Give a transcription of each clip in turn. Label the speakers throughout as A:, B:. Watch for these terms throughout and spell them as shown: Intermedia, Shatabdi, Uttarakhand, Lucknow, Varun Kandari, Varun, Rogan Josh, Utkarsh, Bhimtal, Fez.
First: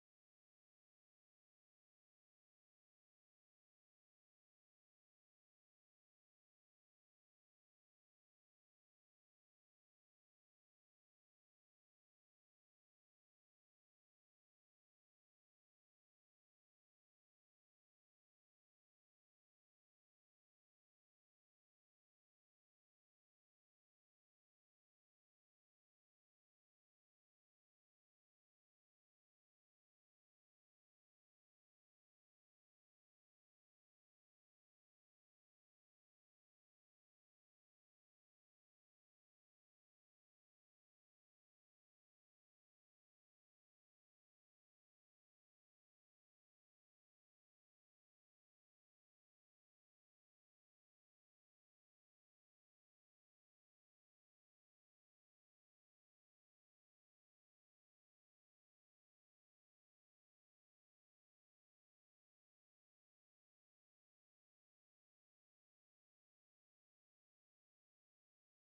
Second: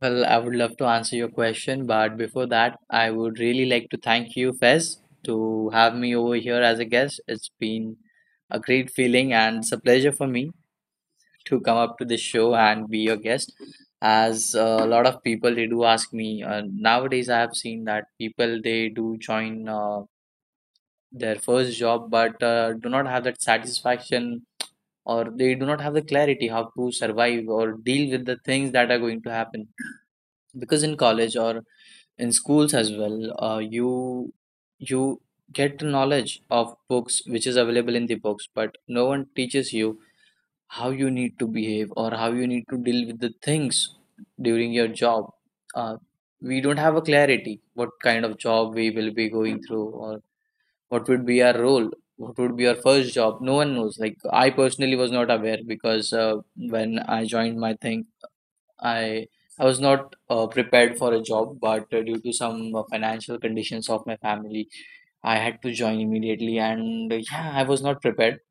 A: Well, I would love to answer your question, but before that, I would really like to thank you, Fez, to have me over here as a guest. It's been a great feeling and it's a pleasure for me to come up to this show and be your guest. As a lot of people they do ask me nowadays, I have seen that people they do join their first job, but do not have that satisfaction or they do not have the clarity how to survive or deal with the things that are going to happen because in college or in schools as well uh, you you get the knowledge of books which is available in the books, but no one teaches you how you need to behave or how you need to deal with the things during your job. uh, we don't have a clarity what kind of job we will be going through, or what would be our role, what would be our first job. No one knows. Like I personally was not aware because when i joined my thing I I was not prepared for a job, but due to some financial conditions of my family, I had to join immediately. And yeah, I was not prepared,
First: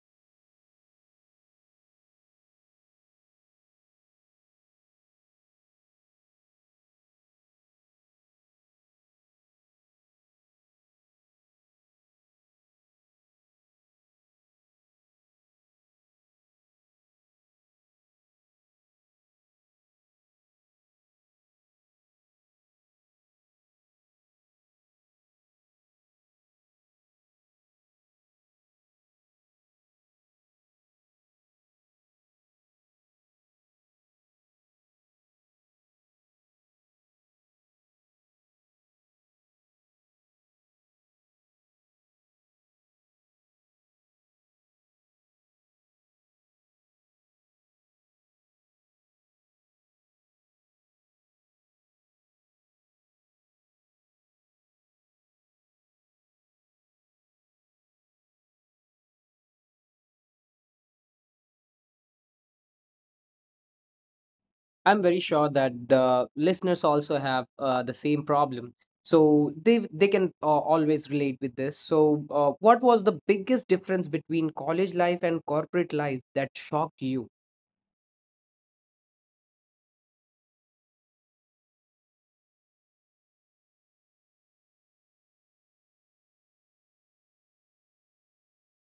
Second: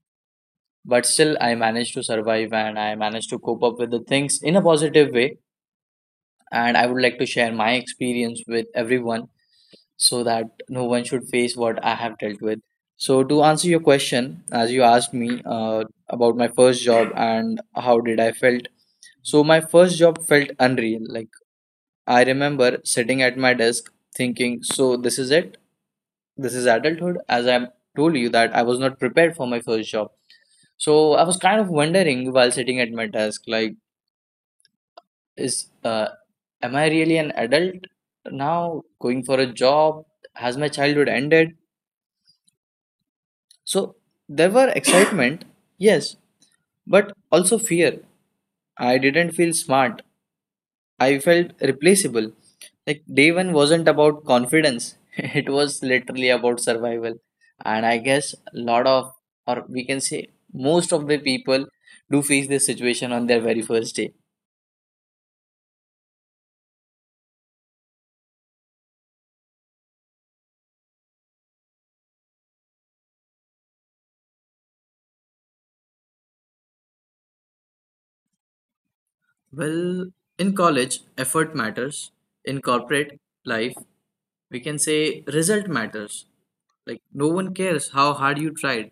A: but still, I managed to survive and I managed to cope up with the things in a positive way. And I would like to share my experience with everyone so that no one should face what I have dealt with. So, to answer your question, as you asked me about my first job and how did I felt, so my first job felt unreal. Like I remember sitting at my desk thinking, so this is it? This is adulthood? As I told you that I was not prepared for my first job. So I was kind of wondering while sitting at my desk, like, is am I really an adult now going for a job? Has my childhood ended? So there were excitement, yes, but also fear. I didn't feel smart. I felt replaceable. Like day one wasn't about confidence. It was literally about survival. And I guess a lot of, or we can say most of the people do face this situation on their very first day.
B: I'm very sure that the listeners also have the same problem, so they can always relate with this. So, what was the biggest difference between college life and corporate life that shocked you?
A: Well, in college, effort matters. In corporate life, we can say result matters. Like no one cares how hard you tried,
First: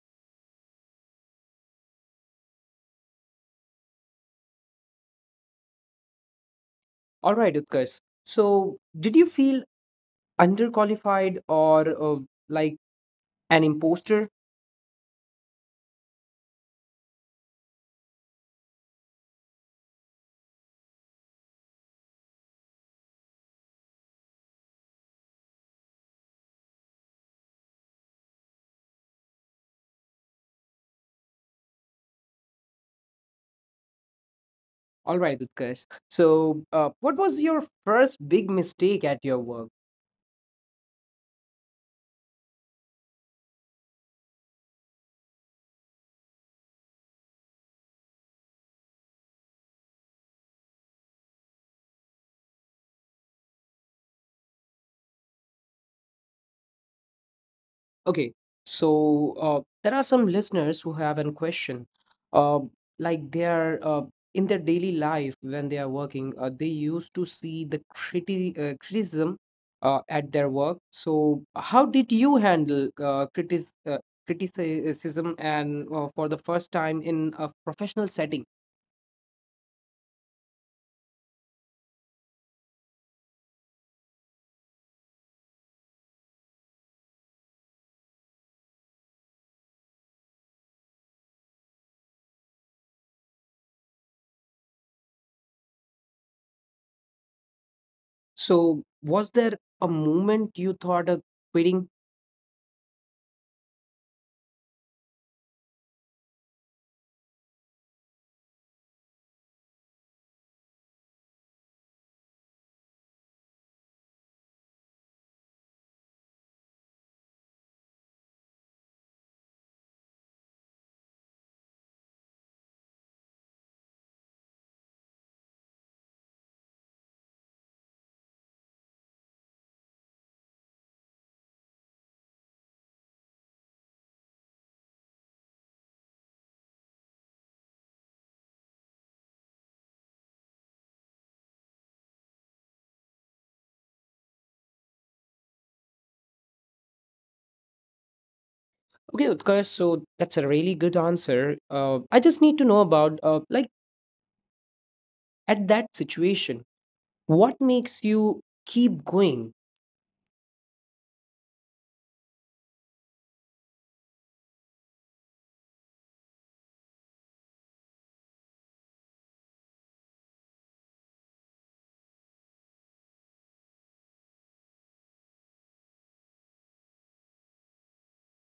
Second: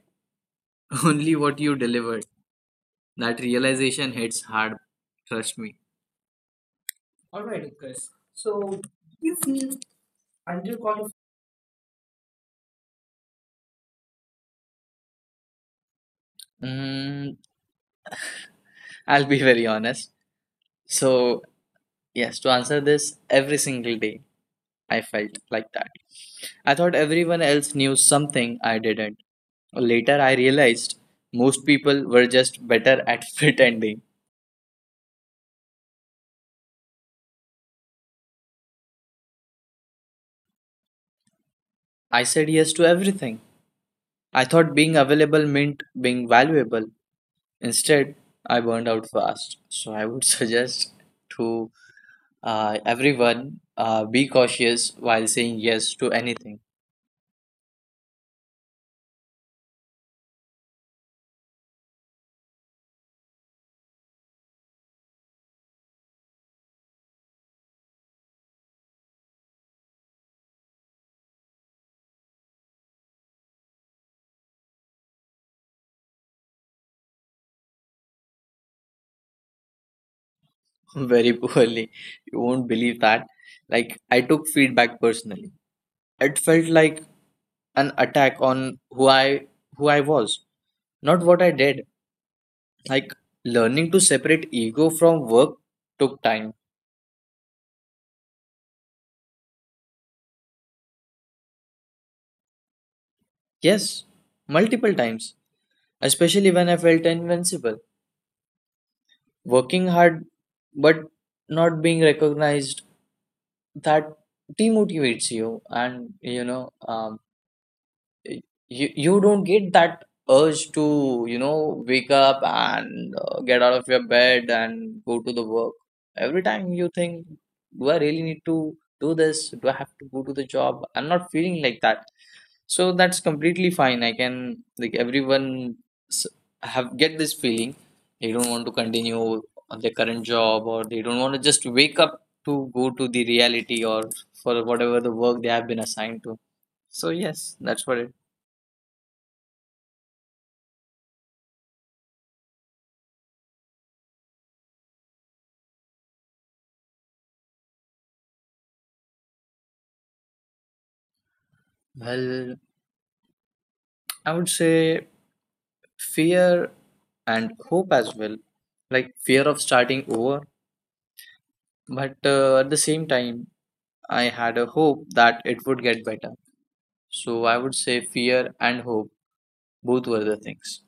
A: only what you delivered. That realization hits hard, trust me.
B: All right, Utkarsh. So, did you feel underqualified or like an imposter?
A: Mm, I'll be very honest. So, yes, to answer this, every single day I felt like that. I thought everyone else knew something I didn't. Later, I realized most people were just better at pretending.
B: All right, Utkarsh. So, what was your first big mistake at your work?
A: I said yes to everything. I thought being available meant being valuable. Instead, I burned out fast. So, I would suggest to everyone be cautious while saying yes to anything.
B: Okay, so there are some listeners who have a question. Uh, like they are in their daily life when they are working, they used to see the criticism at their work. So, how did you handle criticism and for the first time in a professional setting?
A: Very poorly. You won't believe that. Like I took feedback personally. It felt like an attack on who I was, not what I did. Like learning to separate ego from work took time.
B: So, was there a moment you thought of quitting?
A: Yes, multiple times, especially when I felt invincible. Working hard but not being recognized, that demotivates you, and y- you don't get that urge to you know wake up and get out of your bed and go to the work. Every time you think, do I really need to do this? Do I have to go to the job? I'm not feeling like that. So that's completely fine. I can like Everyone s- have get this feeling, they don't want to continue on their current job, or they don't want to just wake up to go to the reality, or for whatever the work they have been assigned to. So yes, that's what it.
B: Okay, Utkarsh, so that's a really good answer. I just need to know about like at that situation what makes you keep going.
A: Well, I would say fear and hope as well. Like fear of starting over, but at the same time, I had a hope that it would get better. So I would say fear and hope, both were the things.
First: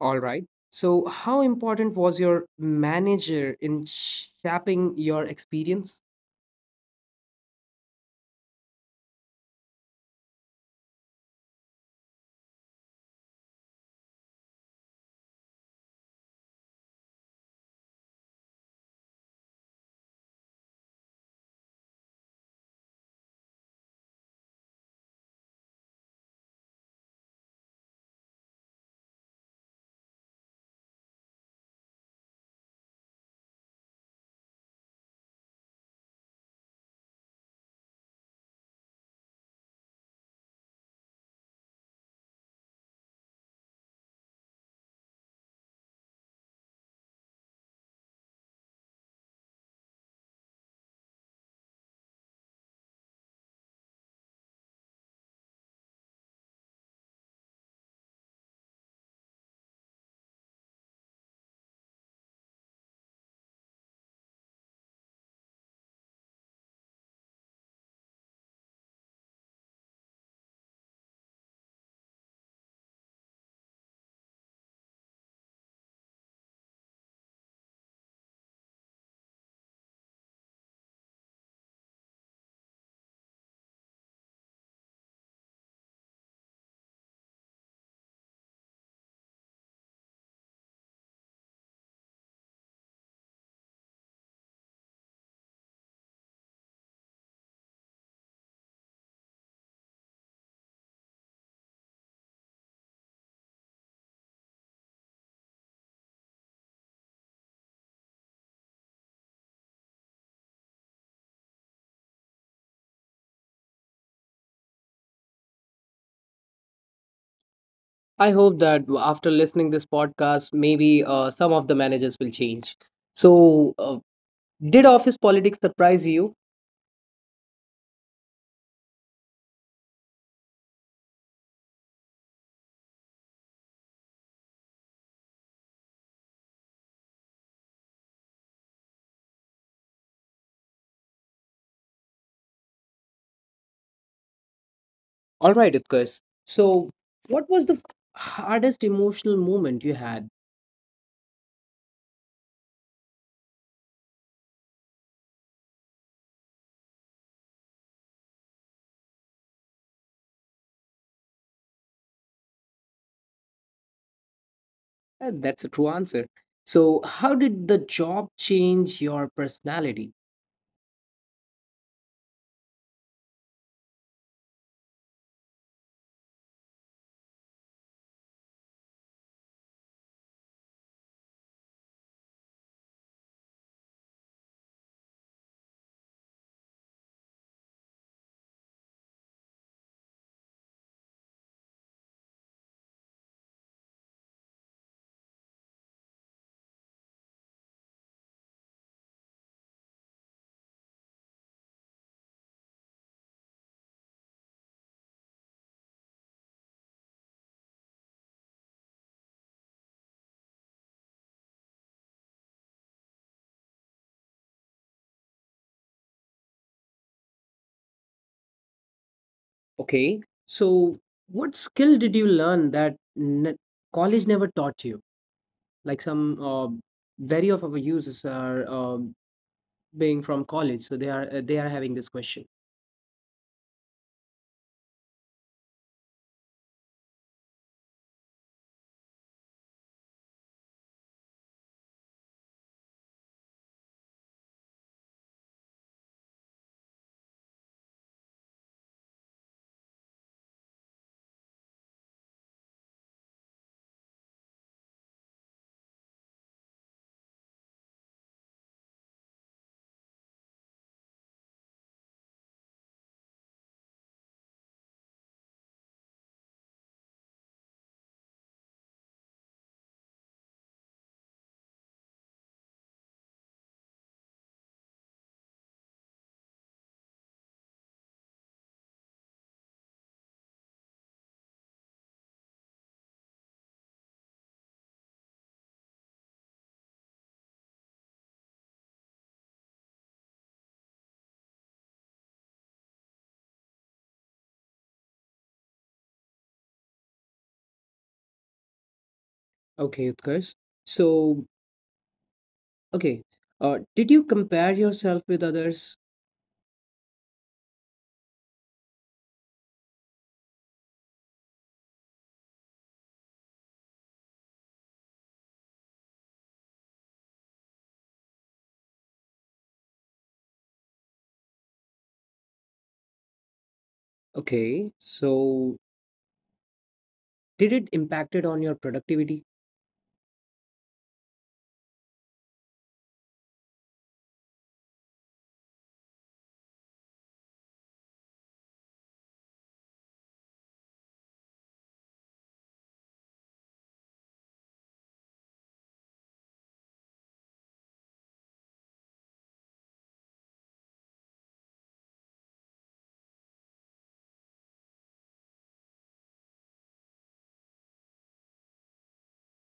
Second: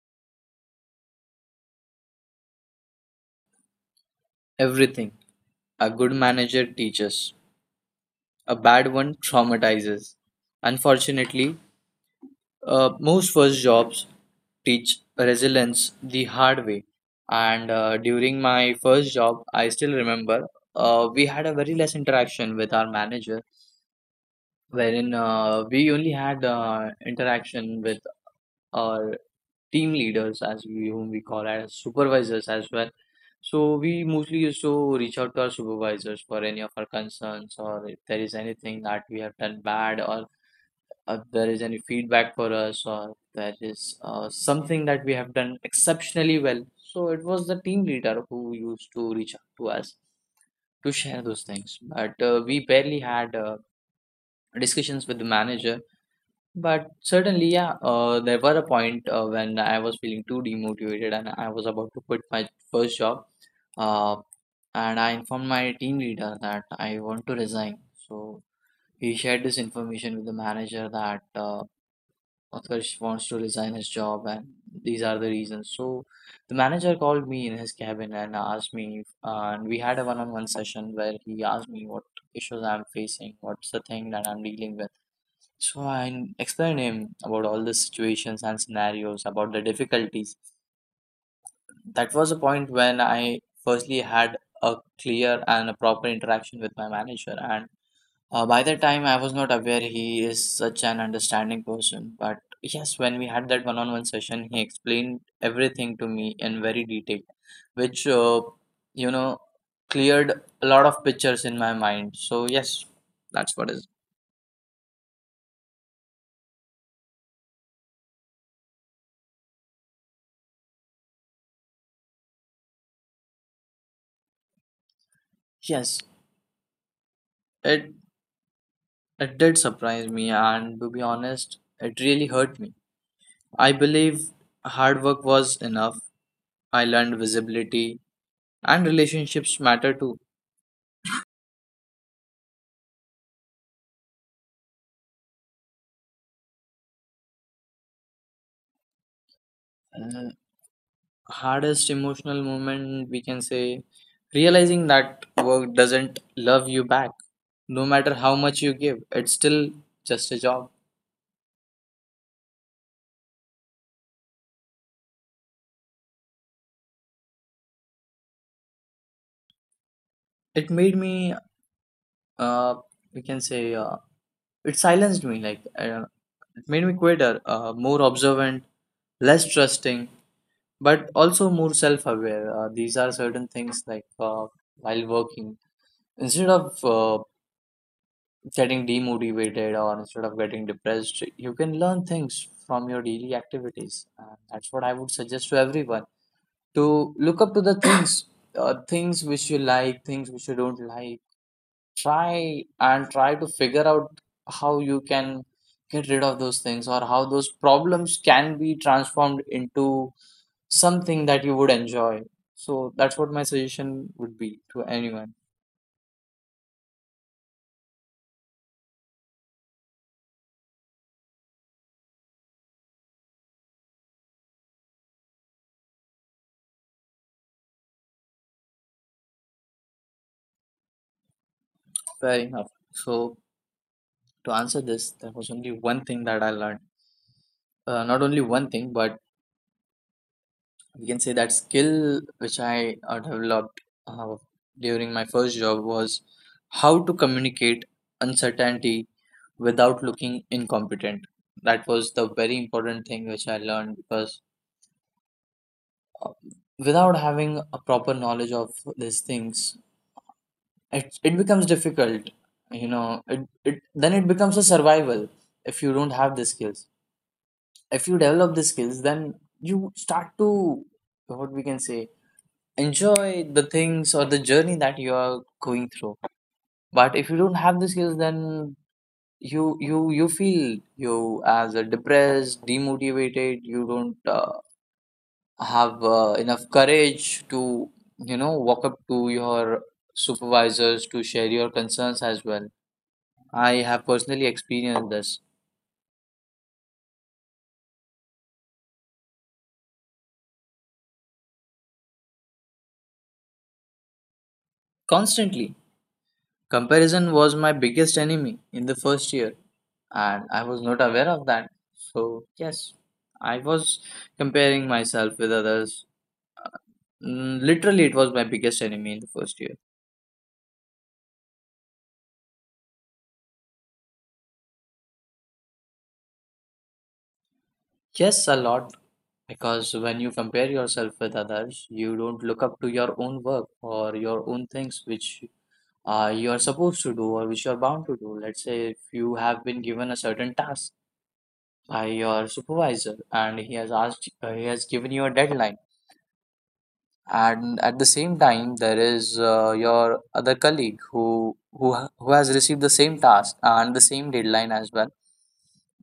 B: All right, so how important was your manager in shaping
A: Everything.
B: your
A: A
B: experience?
A: good manager teaches, a bad one traumatizes. Unfortunately, most first jobs teach resilience the hard way. And during my first job, I still remember we had a very less interaction with our manager, wherein we only had interaction with our team leaders, as we whom we call as supervisors as well. So we mostly used to reach out to our supervisors for any of our concerns, or if there is anything that we have done bad, or if there is any feedback for us, or if there is something that we have done exceptionally well. So it was the team leader who used to reach out to us to share those things. But we barely had discussions with the manager. But certainly, yeah, there were a point when I was feeling too demotivated and I was about to quit my first job. Uh, and I informed my team leader that I want to resign. So he shared this information with the manager that Utkarsh wants to resign his job, and these are the reasons. So the manager called me in his cabin and asked me, and we had a one-on-one session where he asked me what issues I'm facing, what's the thing that I'm dealing with. So I explained him about all the situations and scenarios, about the difficulties. That was a point when I firstly had a clear and a proper interaction with my manager, and by the time, I was not aware he is such an understanding person. But yes, when we had that one on one session, he explained everything to me in very detail, which, you know, cleared a lot of pictures in my mind. So, yes, that's what is.
B: I hope that after listening this podcast, maybe some of the managers will change. So, did office politics surprise you?
A: Yes, it, it did surprise me. And to be honest, it really hurt me. I believe hard work was enough. I learned visibility and relationships matter too.
B: All right, Utkarsh. So, what was the hardest emotional moment you had?
A: Hardest emotional moment, we can say, realizing that work doesn't love you back. No matter how much you give, it's still just a job.
B: That's a true answer. So, how did the job change your personality?
A: It made me uh we can say it silenced me. Like it made me quieter, more observant, less trusting, but also more self-aware. These are certain things. Like while working, instead of getting demotivated or instead of getting depressed, you can learn things from your daily activities. And that's what I would suggest to everyone, to look up to the things. Things which you like, things which you don't like, try to figure out how you can get rid of those things or how those problems can be transformed into something that you would enjoy. So that's what my suggestion would be to anyone.
B: Okay, so what skill did you learn that college never taught you? Like some very of our users are being from college, so they are having this question.
A: Fair enough. So to answer this, there was only one thing that I learned. Not only one thing, but we can say that skill which I developed uh, during my first job was how to communicate uncertainty without looking incompetent. That was the very important thing which I learned, because uh, without having a proper knowledge of these things, it becomes difficult. You know, it then it becomes a survival if you don't have the skills. If you develop the skills, then you start to, what we can say, enjoy the things or the journey that you are going through. But if you don't have the skills, then you feel you as a depressed, demotivated. You don't have enough courage to walk up to your supervisors to share your concerns as well. I have personally experienced this
B: Okay, Utkarsh. So okay, did you compare yourself with others?
A: constantly. Comparison was my biggest enemy in the first year. And I was not aware of that. So, yes, I was comparing myself with others. Literally, it was my biggest enemy in the first year.
B: Okay, so did it impacted on your productivity?
A: Yes, a lot, because when you compare yourself with others, you don't look up to your own work or your own things which you are supposed to do or which you are bound to do. Let's say if you have been given a certain task by your supervisor and he has asked, he has given you a deadline, and at the same time there is your other colleague who has received the same task and the same deadline as well,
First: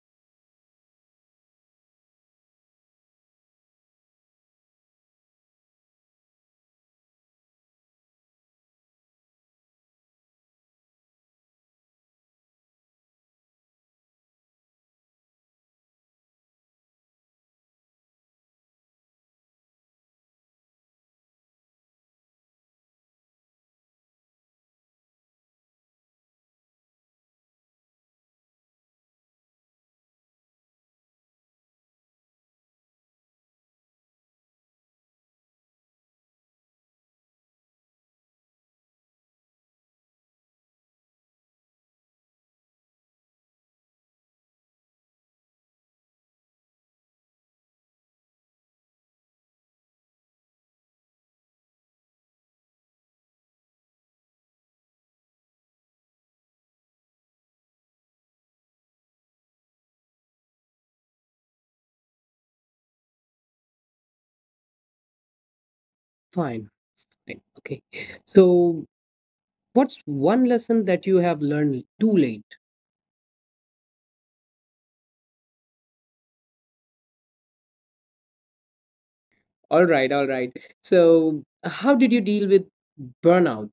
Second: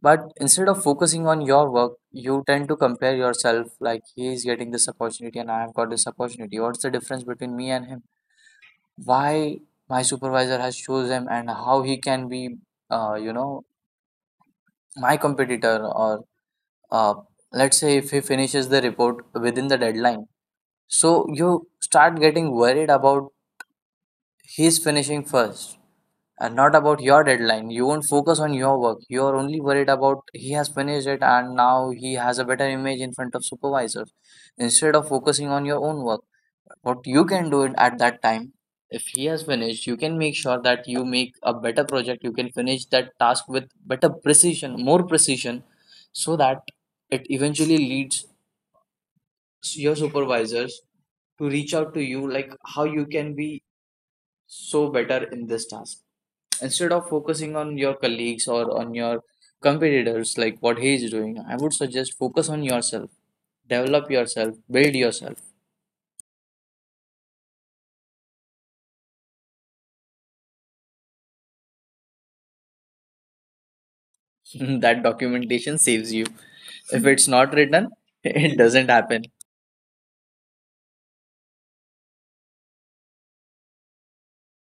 A: but instead of focusing on your work, you tend to compare yourself, like, he is getting this opportunity and I have got this opportunity. What's the difference between me and him? Why my supervisor has chose him, and how he can be uh, you know my competitor? Or uh, let's say if he finishes the report within the deadline, so you start getting worried about he's finishing first and not about your deadline. You won't focus on your work. You're only worried about he has finished it and now he has a better image in front of supervisors instead of focusing on your own work. What you can do it at that time, if he has finished, you can make sure that you make a better project. You can finish that task with better precision, more precision, so that it eventually leads your supervisors to reach out to you like how you can be so better in this task. Instead of focusing on your colleagues or on your competitors, like what he is doing, I would suggest focus on yourself, develop yourself, build yourself.
B: Fine. Fine. Okay, so what's one lesson that you have learned too late?
A: That documentation saves you. If it's not written, it doesn't happen.
B: All right, all right. So, how did you deal with burnout?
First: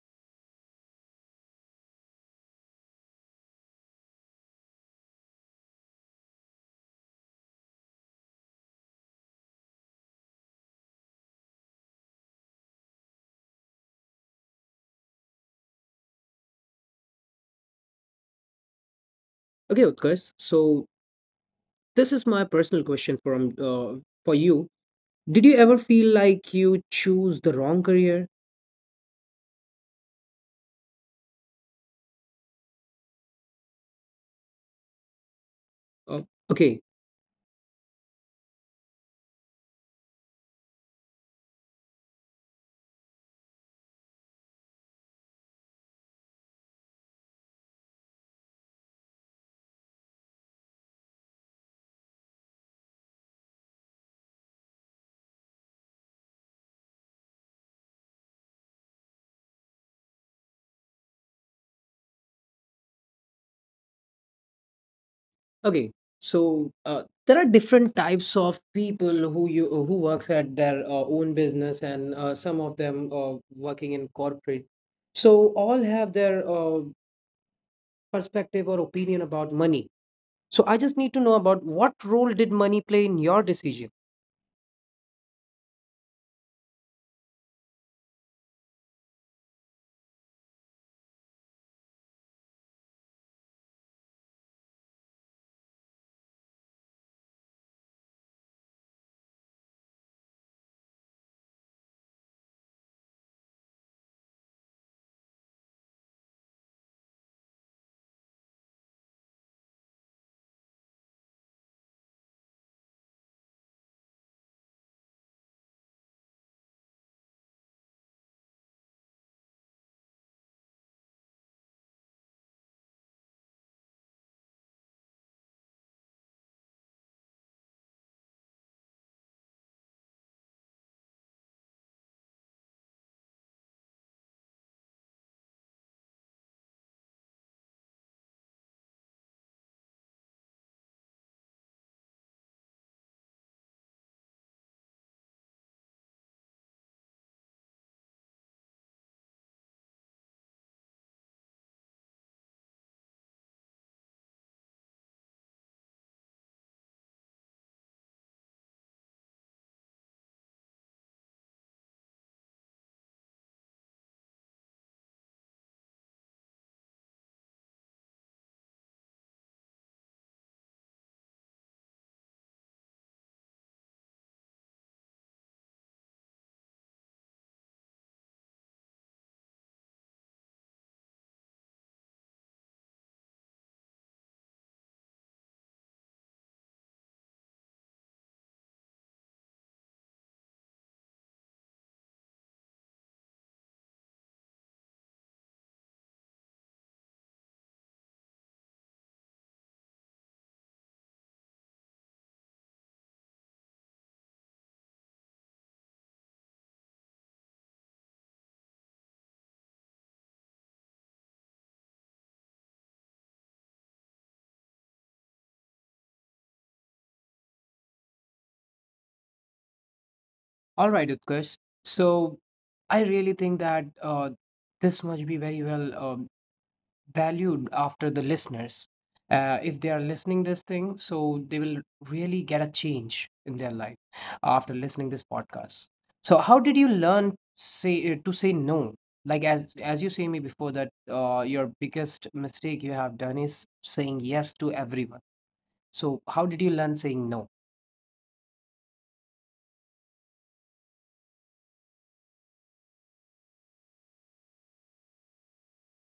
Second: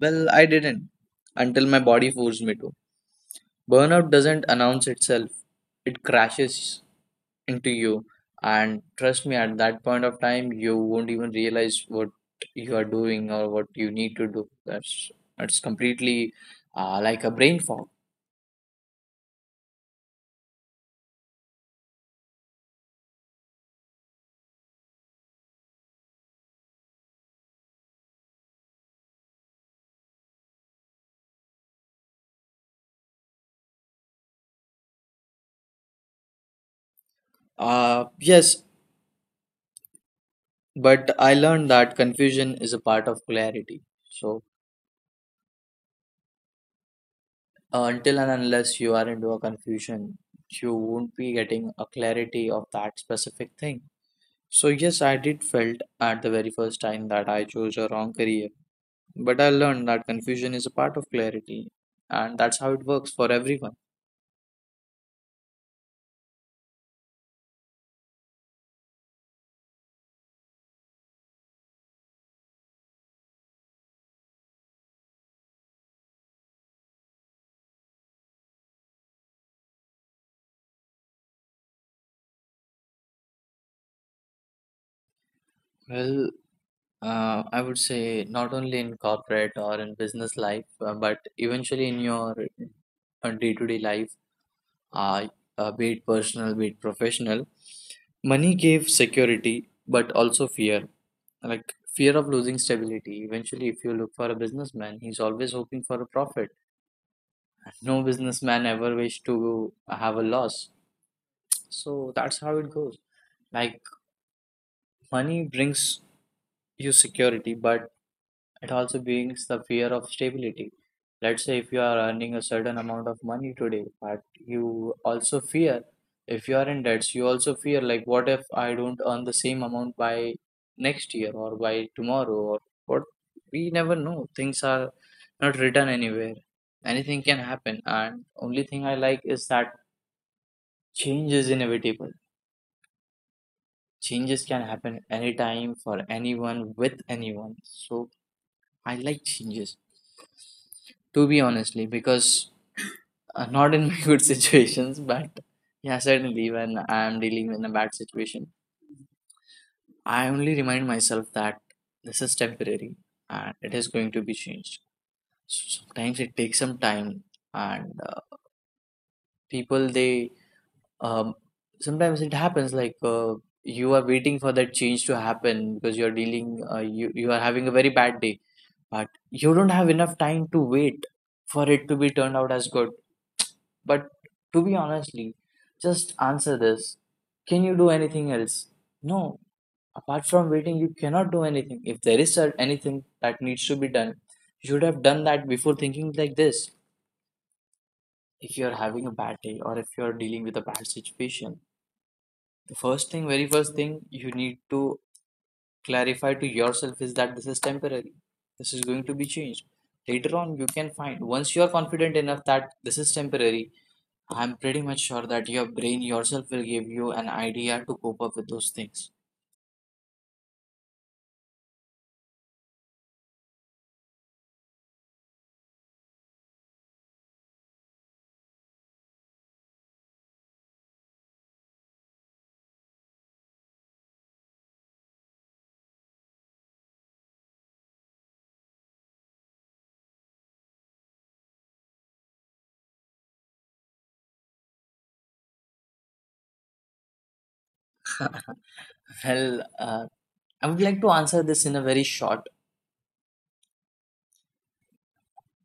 A: Well, I didn't until my body forced me to. Burnout doesn't announce itself, it crashes into you. And trust me, at that point of time, you won't even realize what you are doing or what you need to do. That's completely like a brain fog.
B: Okay, Utkarsh. So, this is my personal question from for you. Did you ever feel like you choose the wrong career? Uh, okay,
A: Yes, but I learned that confusion is a part of clarity. So until and unless you are into a confusion, you won't be getting a clarity of that specific thing. So yes, I did felt at the very first time that I chose a wrong career. But I learned that confusion is a part of clarity, and that's how it works for everyone.
B: okay. So, there are different types of people who you who works at their own business, and some of them working in corporate. So, all have their perspective or opinion about money. So I just need to know about what role did money play in your decision?
A: Well, I would say not only in corporate or in business life, but eventually in your day to day life, uh, be it personal, be it professional, money gave security, but also fear. Like fear of losing stability. Eventually, if you look for a businessman, he's always hoping for a profit. No businessman ever wish to have a loss. So that's how it goes. Like money brings you security, but it also brings the fear of stability. Let's say if you are earning a certain amount of money today, but you also fear if you are in debts, you also fear like, what if I don't earn the same amount by next year or by tomorrow or what? We never know. Things are not written anywhere. Anything can happen, and only thing I like is that change is inevitable. Changes can happen anytime for anyone with anyone, so I like changes, to be honestly, because not in my good situations, but yeah, certainly when I am dealing in a bad situation, I only remind myself that this is temporary and it is going to be changed. So sometimes it takes some time, and people they um, sometimes it happens like you are waiting for that change to happen because you are dealing, you are having a very bad day, but you don't have enough time to wait for it to be turned out as good. But to be honestly, just answer this. Can you do anything else? No. Apart from waiting, you cannot do anything. If anything that needs to be done, you should have done that before thinking like this. If you're having a bad day or if you're dealing with a bad situation, the first thing, very first thing you need to clarify to yourself is that this is temporary. This is going to be changed. Later on, you can find once you are confident enough that this is temporary, I'm pretty much sure that your brain yourself will give you an idea to cope up with those things.
B: All right, Utkarsh. So I really think that this must be very well valued after the listeners. If they are listening this thing, so they will really get a change in their life after listening this podcast. So how did you learn say to say no? Like as you say me before that your biggest mistake you have done is saying yes to everyone. So how did you learn saying no?
A: Well, I would like to answer this in a very short.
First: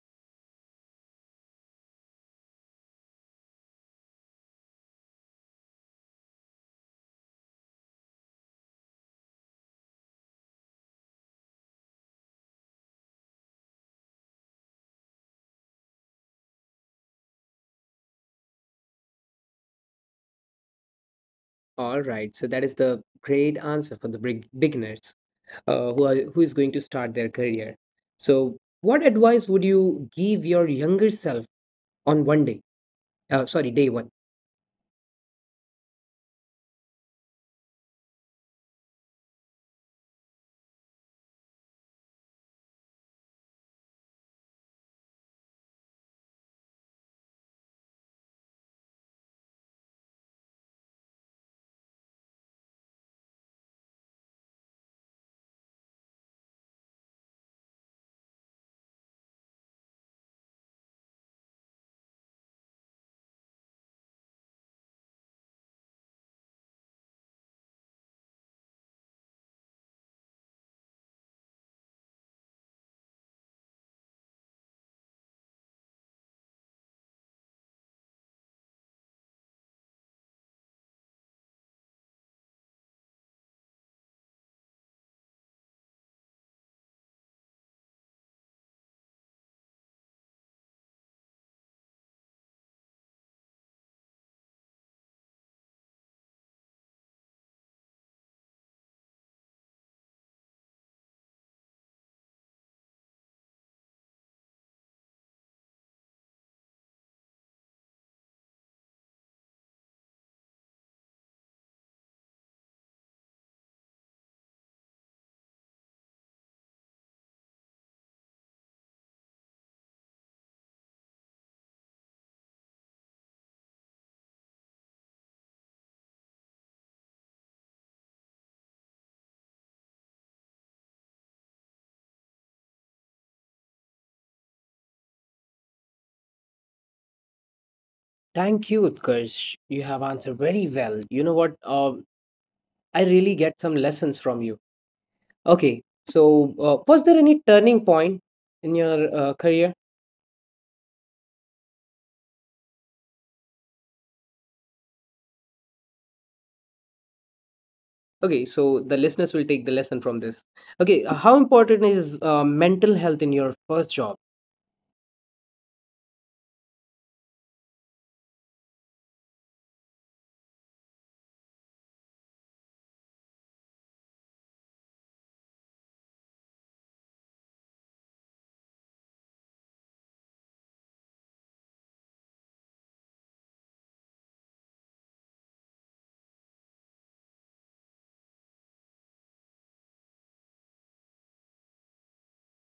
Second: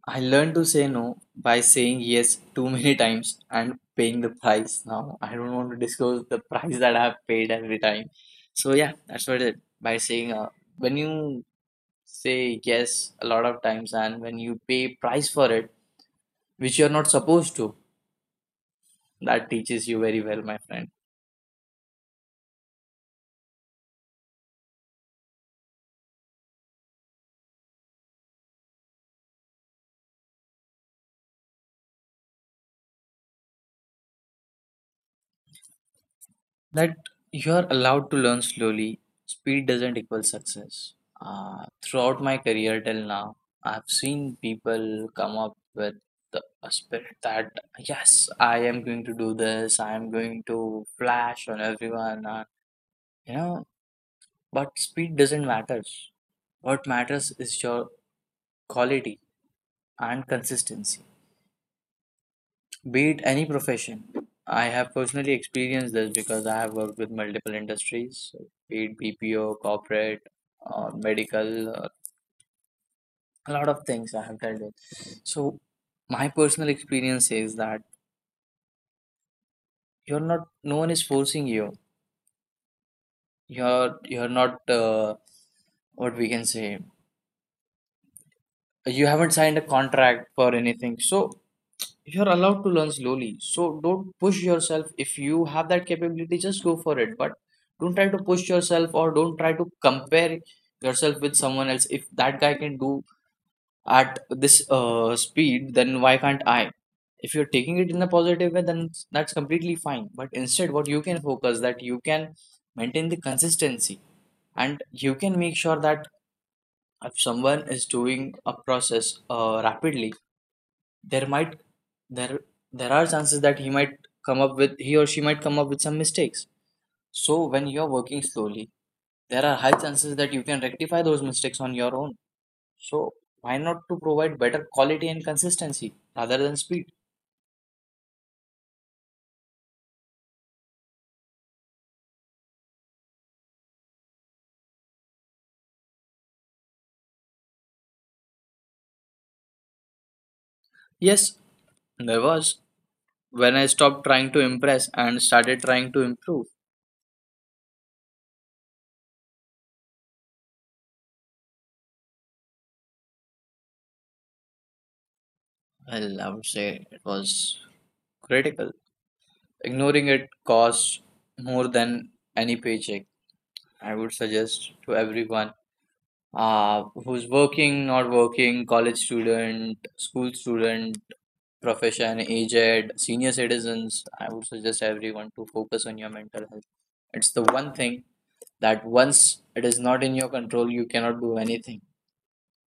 A: I learned to say no by saying yes too many times and paying the price. Now, I don't want to disclose the price that I have paid every time. So, yeah, that's what it by saying when you say yes a lot of times and when you pay price for it, which you're not supposed to, that teaches you very well, my friend.
B: All right, so that is the great answer for the big beginners who are who is going to start their career. So, what advice would you give your younger self on one day? Sorry, day one.
A: That you are allowed to learn slowly. Speed doesn't equal success. Throughout my career till now, I've seen people come up with the aspect that yes, I am going to do this. I am going to flash on everyone. You know, but speed doesn't matter. What matters is your quality and consistency. Be it any profession, I have personally experienced this because I have worked with multiple industries, so be it BPO, corporate, or medical, or a lot of things I have dealt with. So my personal experience is that you're not, no one is forcing you. You're not what we can say. You haven't signed a contract for anything, so you're allowed to learn slowly. So don't push yourself, if you have that capability just go for it, but don't try to push yourself or don't try to compare yourself with someone else. If that guy can do at this speed, then why can't I? If you're taking it in a positive way, then that's completely fine, but instead what you can focus that you can maintain the consistency, and you can make sure that if someone is doing a process rapidly, there might there there are chances that he might come up with, he or she might come up with some mistakes. So when you're working slowly, there are high chances that you can rectify those mistakes on your own. So why not to provide better quality and consistency rather than speed?
B: Thank you, Utkarsh. You have answered very well. You know what? I really get some lessons from you. Okay, so was there any turning point in your career?
A: Yes there was, when I stopped trying to impress and started trying to improve.
B: Okay, so the listeners will take the lesson from this. Okay, how important is mental health in your first job?
A: Well, I would say it was critical. Ignoring it costs more than any paycheck. I would suggest to everyone who's working, not working, college student, school student, profession, aged, senior citizens, I would suggest everyone to focus on your mental health. It's the one thing that once it is not in your control, you cannot do anything.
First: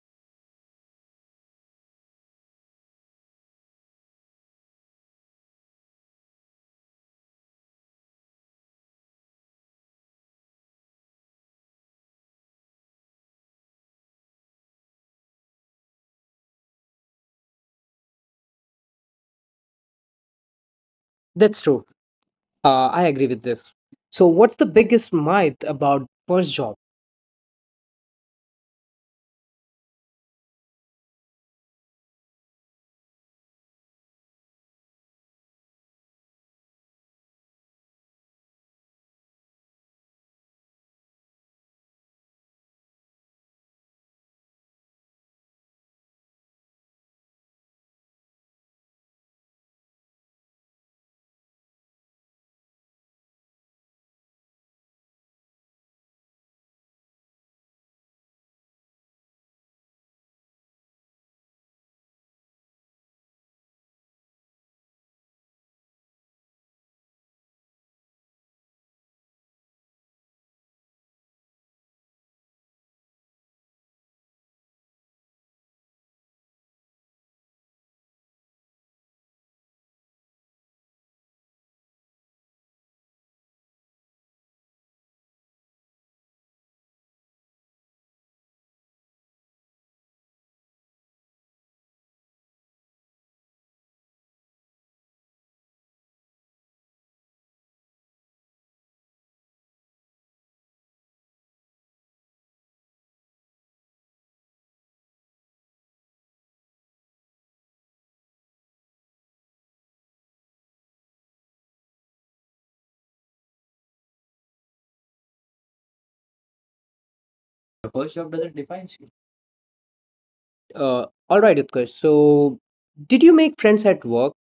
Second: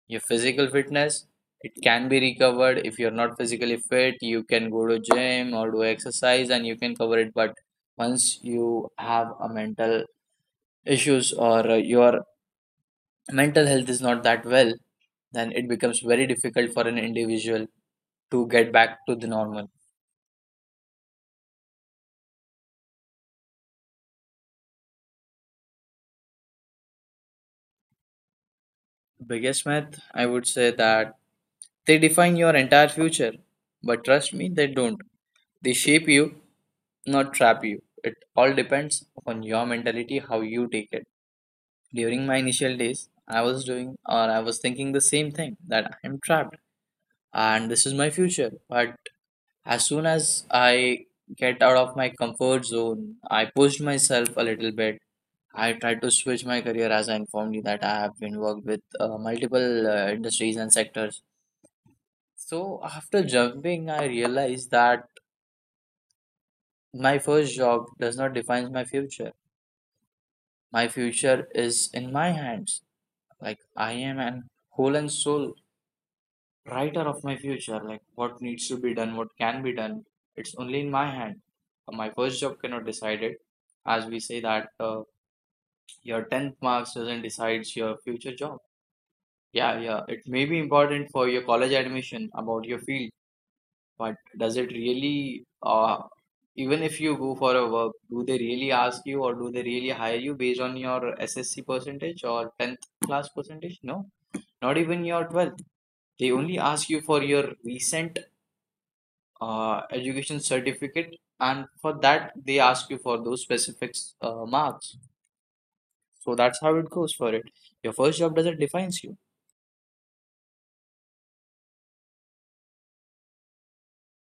A: Your physical fitness, it can be recovered. If you're not physically fit, you can go to gym or do exercise and you can cover it. But once you have a mental issues or your mental health is not that well, then it becomes very difficult for an individual to get back to the normal.
B: That's true. I agree with this. So, what's the biggest myth about first job?
A: Biggest myth, I would say that they define your entire future, but trust me, they don't. They shape you, not trap you. It all depends on your mentality, how you take it. During my initial days, I was doing or I was thinking the same thing that I'm trapped and this is my future. But as soon as I get out of my comfort zone, I pushed myself a little bit. I tried to switch my career, as I informed you that I have been worked with multiple industries and sectors. So after jumping, I realized that my first job does not define my future. My future is in my hands. Like I am an whole and soul writer of my future. Like what needs to be done, what can be done, it's only in my hand. My first job cannot decide it. As we say that your 10th marks doesn't decide your future job. Yeah, yeah, it may be important for your college admission about your field, but does it really, even if you go for a work, do they really ask you or do they really hire you based on your SSC percentage or 10th class percentage? No, not even your 12th. They only ask you for your recent education certificate, and for that, they ask you for those specific marks. So that's how it goes for it.
B: Your
A: Your
B: first
A: first
B: job
A: job
B: doesn't
A: doesn't
B: define you.
A: defines you.
B: All right, Utkarsh. So, did you make friends at work?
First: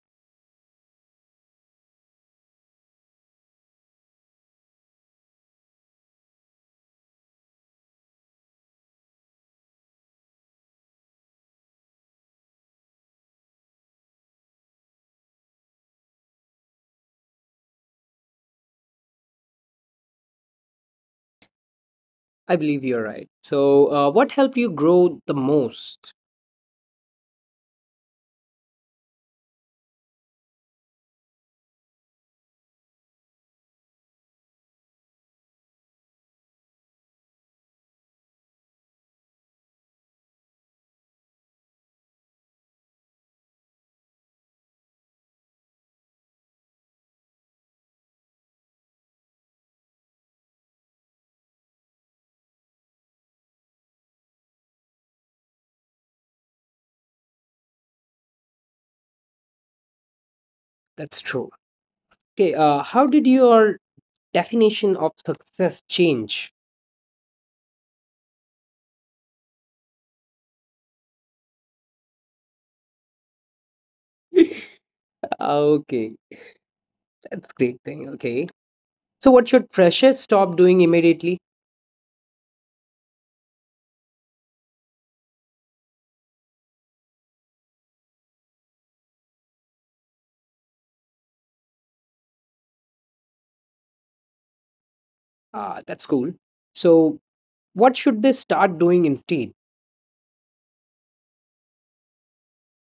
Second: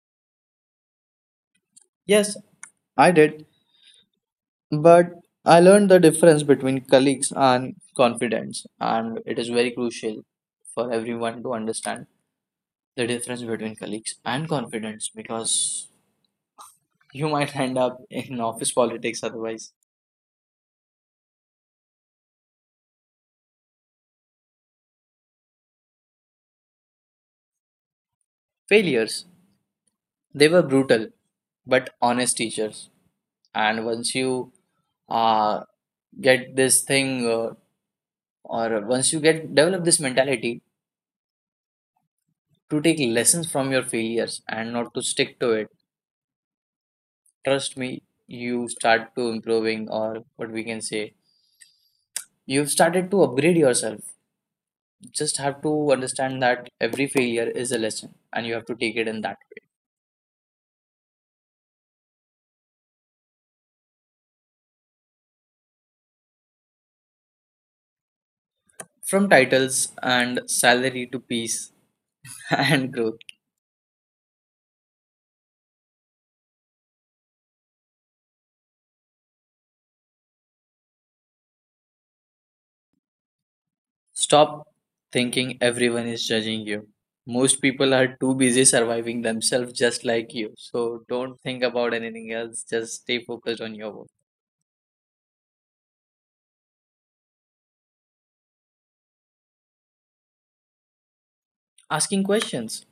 A: Yes, I did. But I learned the difference between colleagues and confidence, and it is very crucial for everyone to understand the difference between colleagues and confidence, because you might end up in office politics otherwise.
B: I believe you're right. So, what helped you grow the most?
A: Failures, they were brutal but honest teachers, and once you uh, get this thing or once you get develop this mentality to take lessons from your failures and not to stick to it, trust me, you start to improving, or what we can say, you've started to upgrade yourself. Just have to understand that every failure is a lesson and you have to take it in that way.
B: That's true. Okay. How did your definition of success change?
A: From titles and salary to peace and growth.
B: okay, that's great thing. Okay. So, what should freshers stop doing immediately?
A: Stop thinking everyone is judging you. Most people are too busy surviving themselves just like you. So don't think about anything else. Just stay focused on your work.
B: Ah, that's cool. So, what should they start doing instead?
A: Asking questions,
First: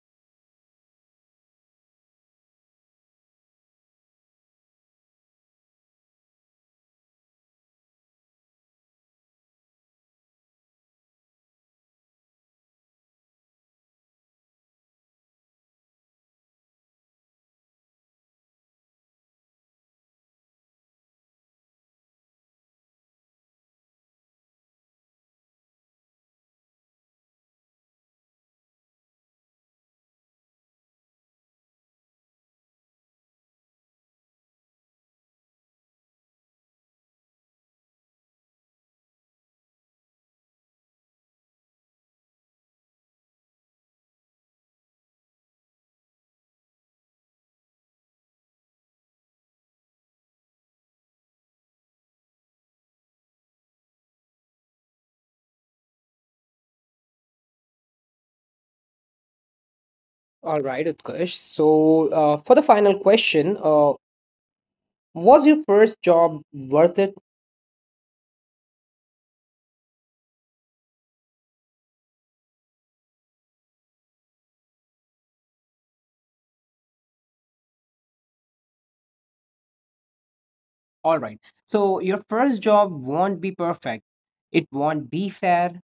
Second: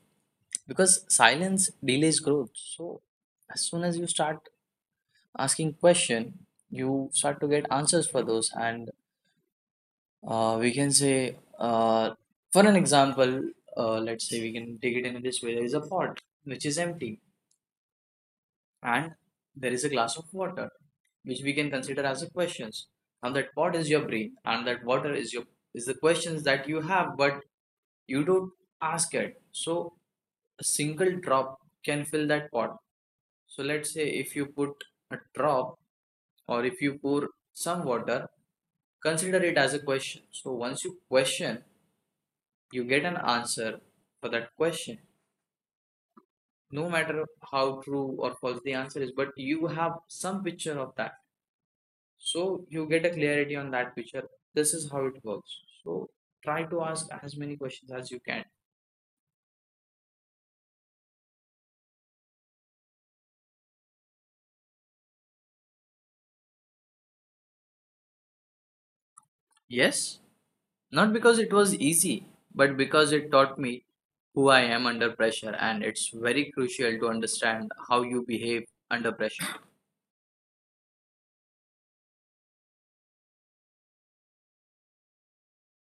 A: because silence delays growth. So as soon as you start asking question, you start to get answers for those. And we can say, for an example, let's say we can take it in this way. There is a pot which is empty. And there is a glass of water, which we can consider as a questions. And that pot is your brain, and that water is your is the questions that you have, but you don't ask it. So a single drop can fill that pot. So let's say if you put a drop or if you pour some water, consider it as a question. So once you question, you get an answer for that question. No matter how true or false the answer is, but you have some picture of that. So you get a clarity on that picture. This is how it works. So try to ask as many questions as you can.
B: All right, Utkarsh. So, for the final question, was your first job worth it?
A: Yes, not because it was easy, but because it taught me who I am under pressure, and it's very crucial to understand how you behave under pressure.
B: All right. So, your first job won't be perfect, it won't be fair,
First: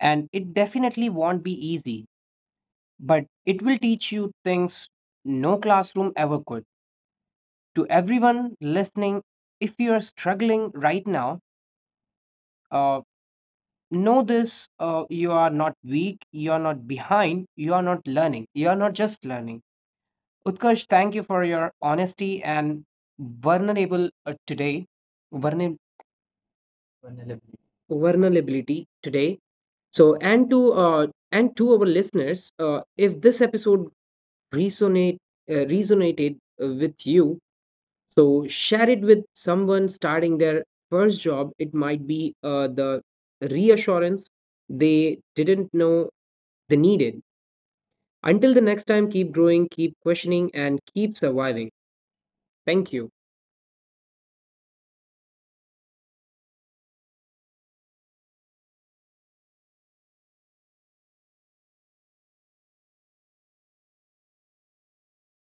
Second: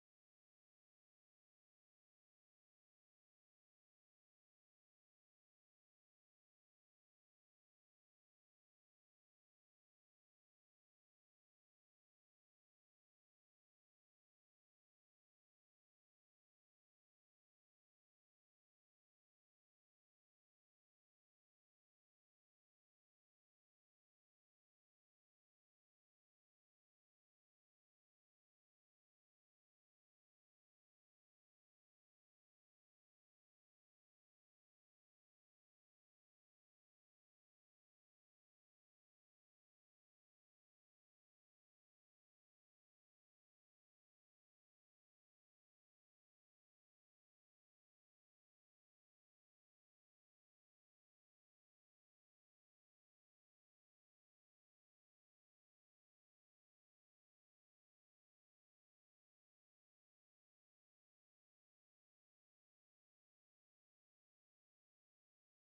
B: and it definitely won't be easy, but it will teach you things no classroom ever could. To everyone listening, if you are struggling right now, uh, know this you are not weak, you are not behind, you are not learning, you are not just learning. Utkarsh, thank you for your honesty and vulnerable today. Vulner- Vulnerability. Vulnerability today. So, and to our listeners, if this episode resonate resonated with you, so share it with someone starting their first job. It might be the reassurance they didn't know they needed. Until the next time, keep growing, keep questioning, and keep surviving. Thank you.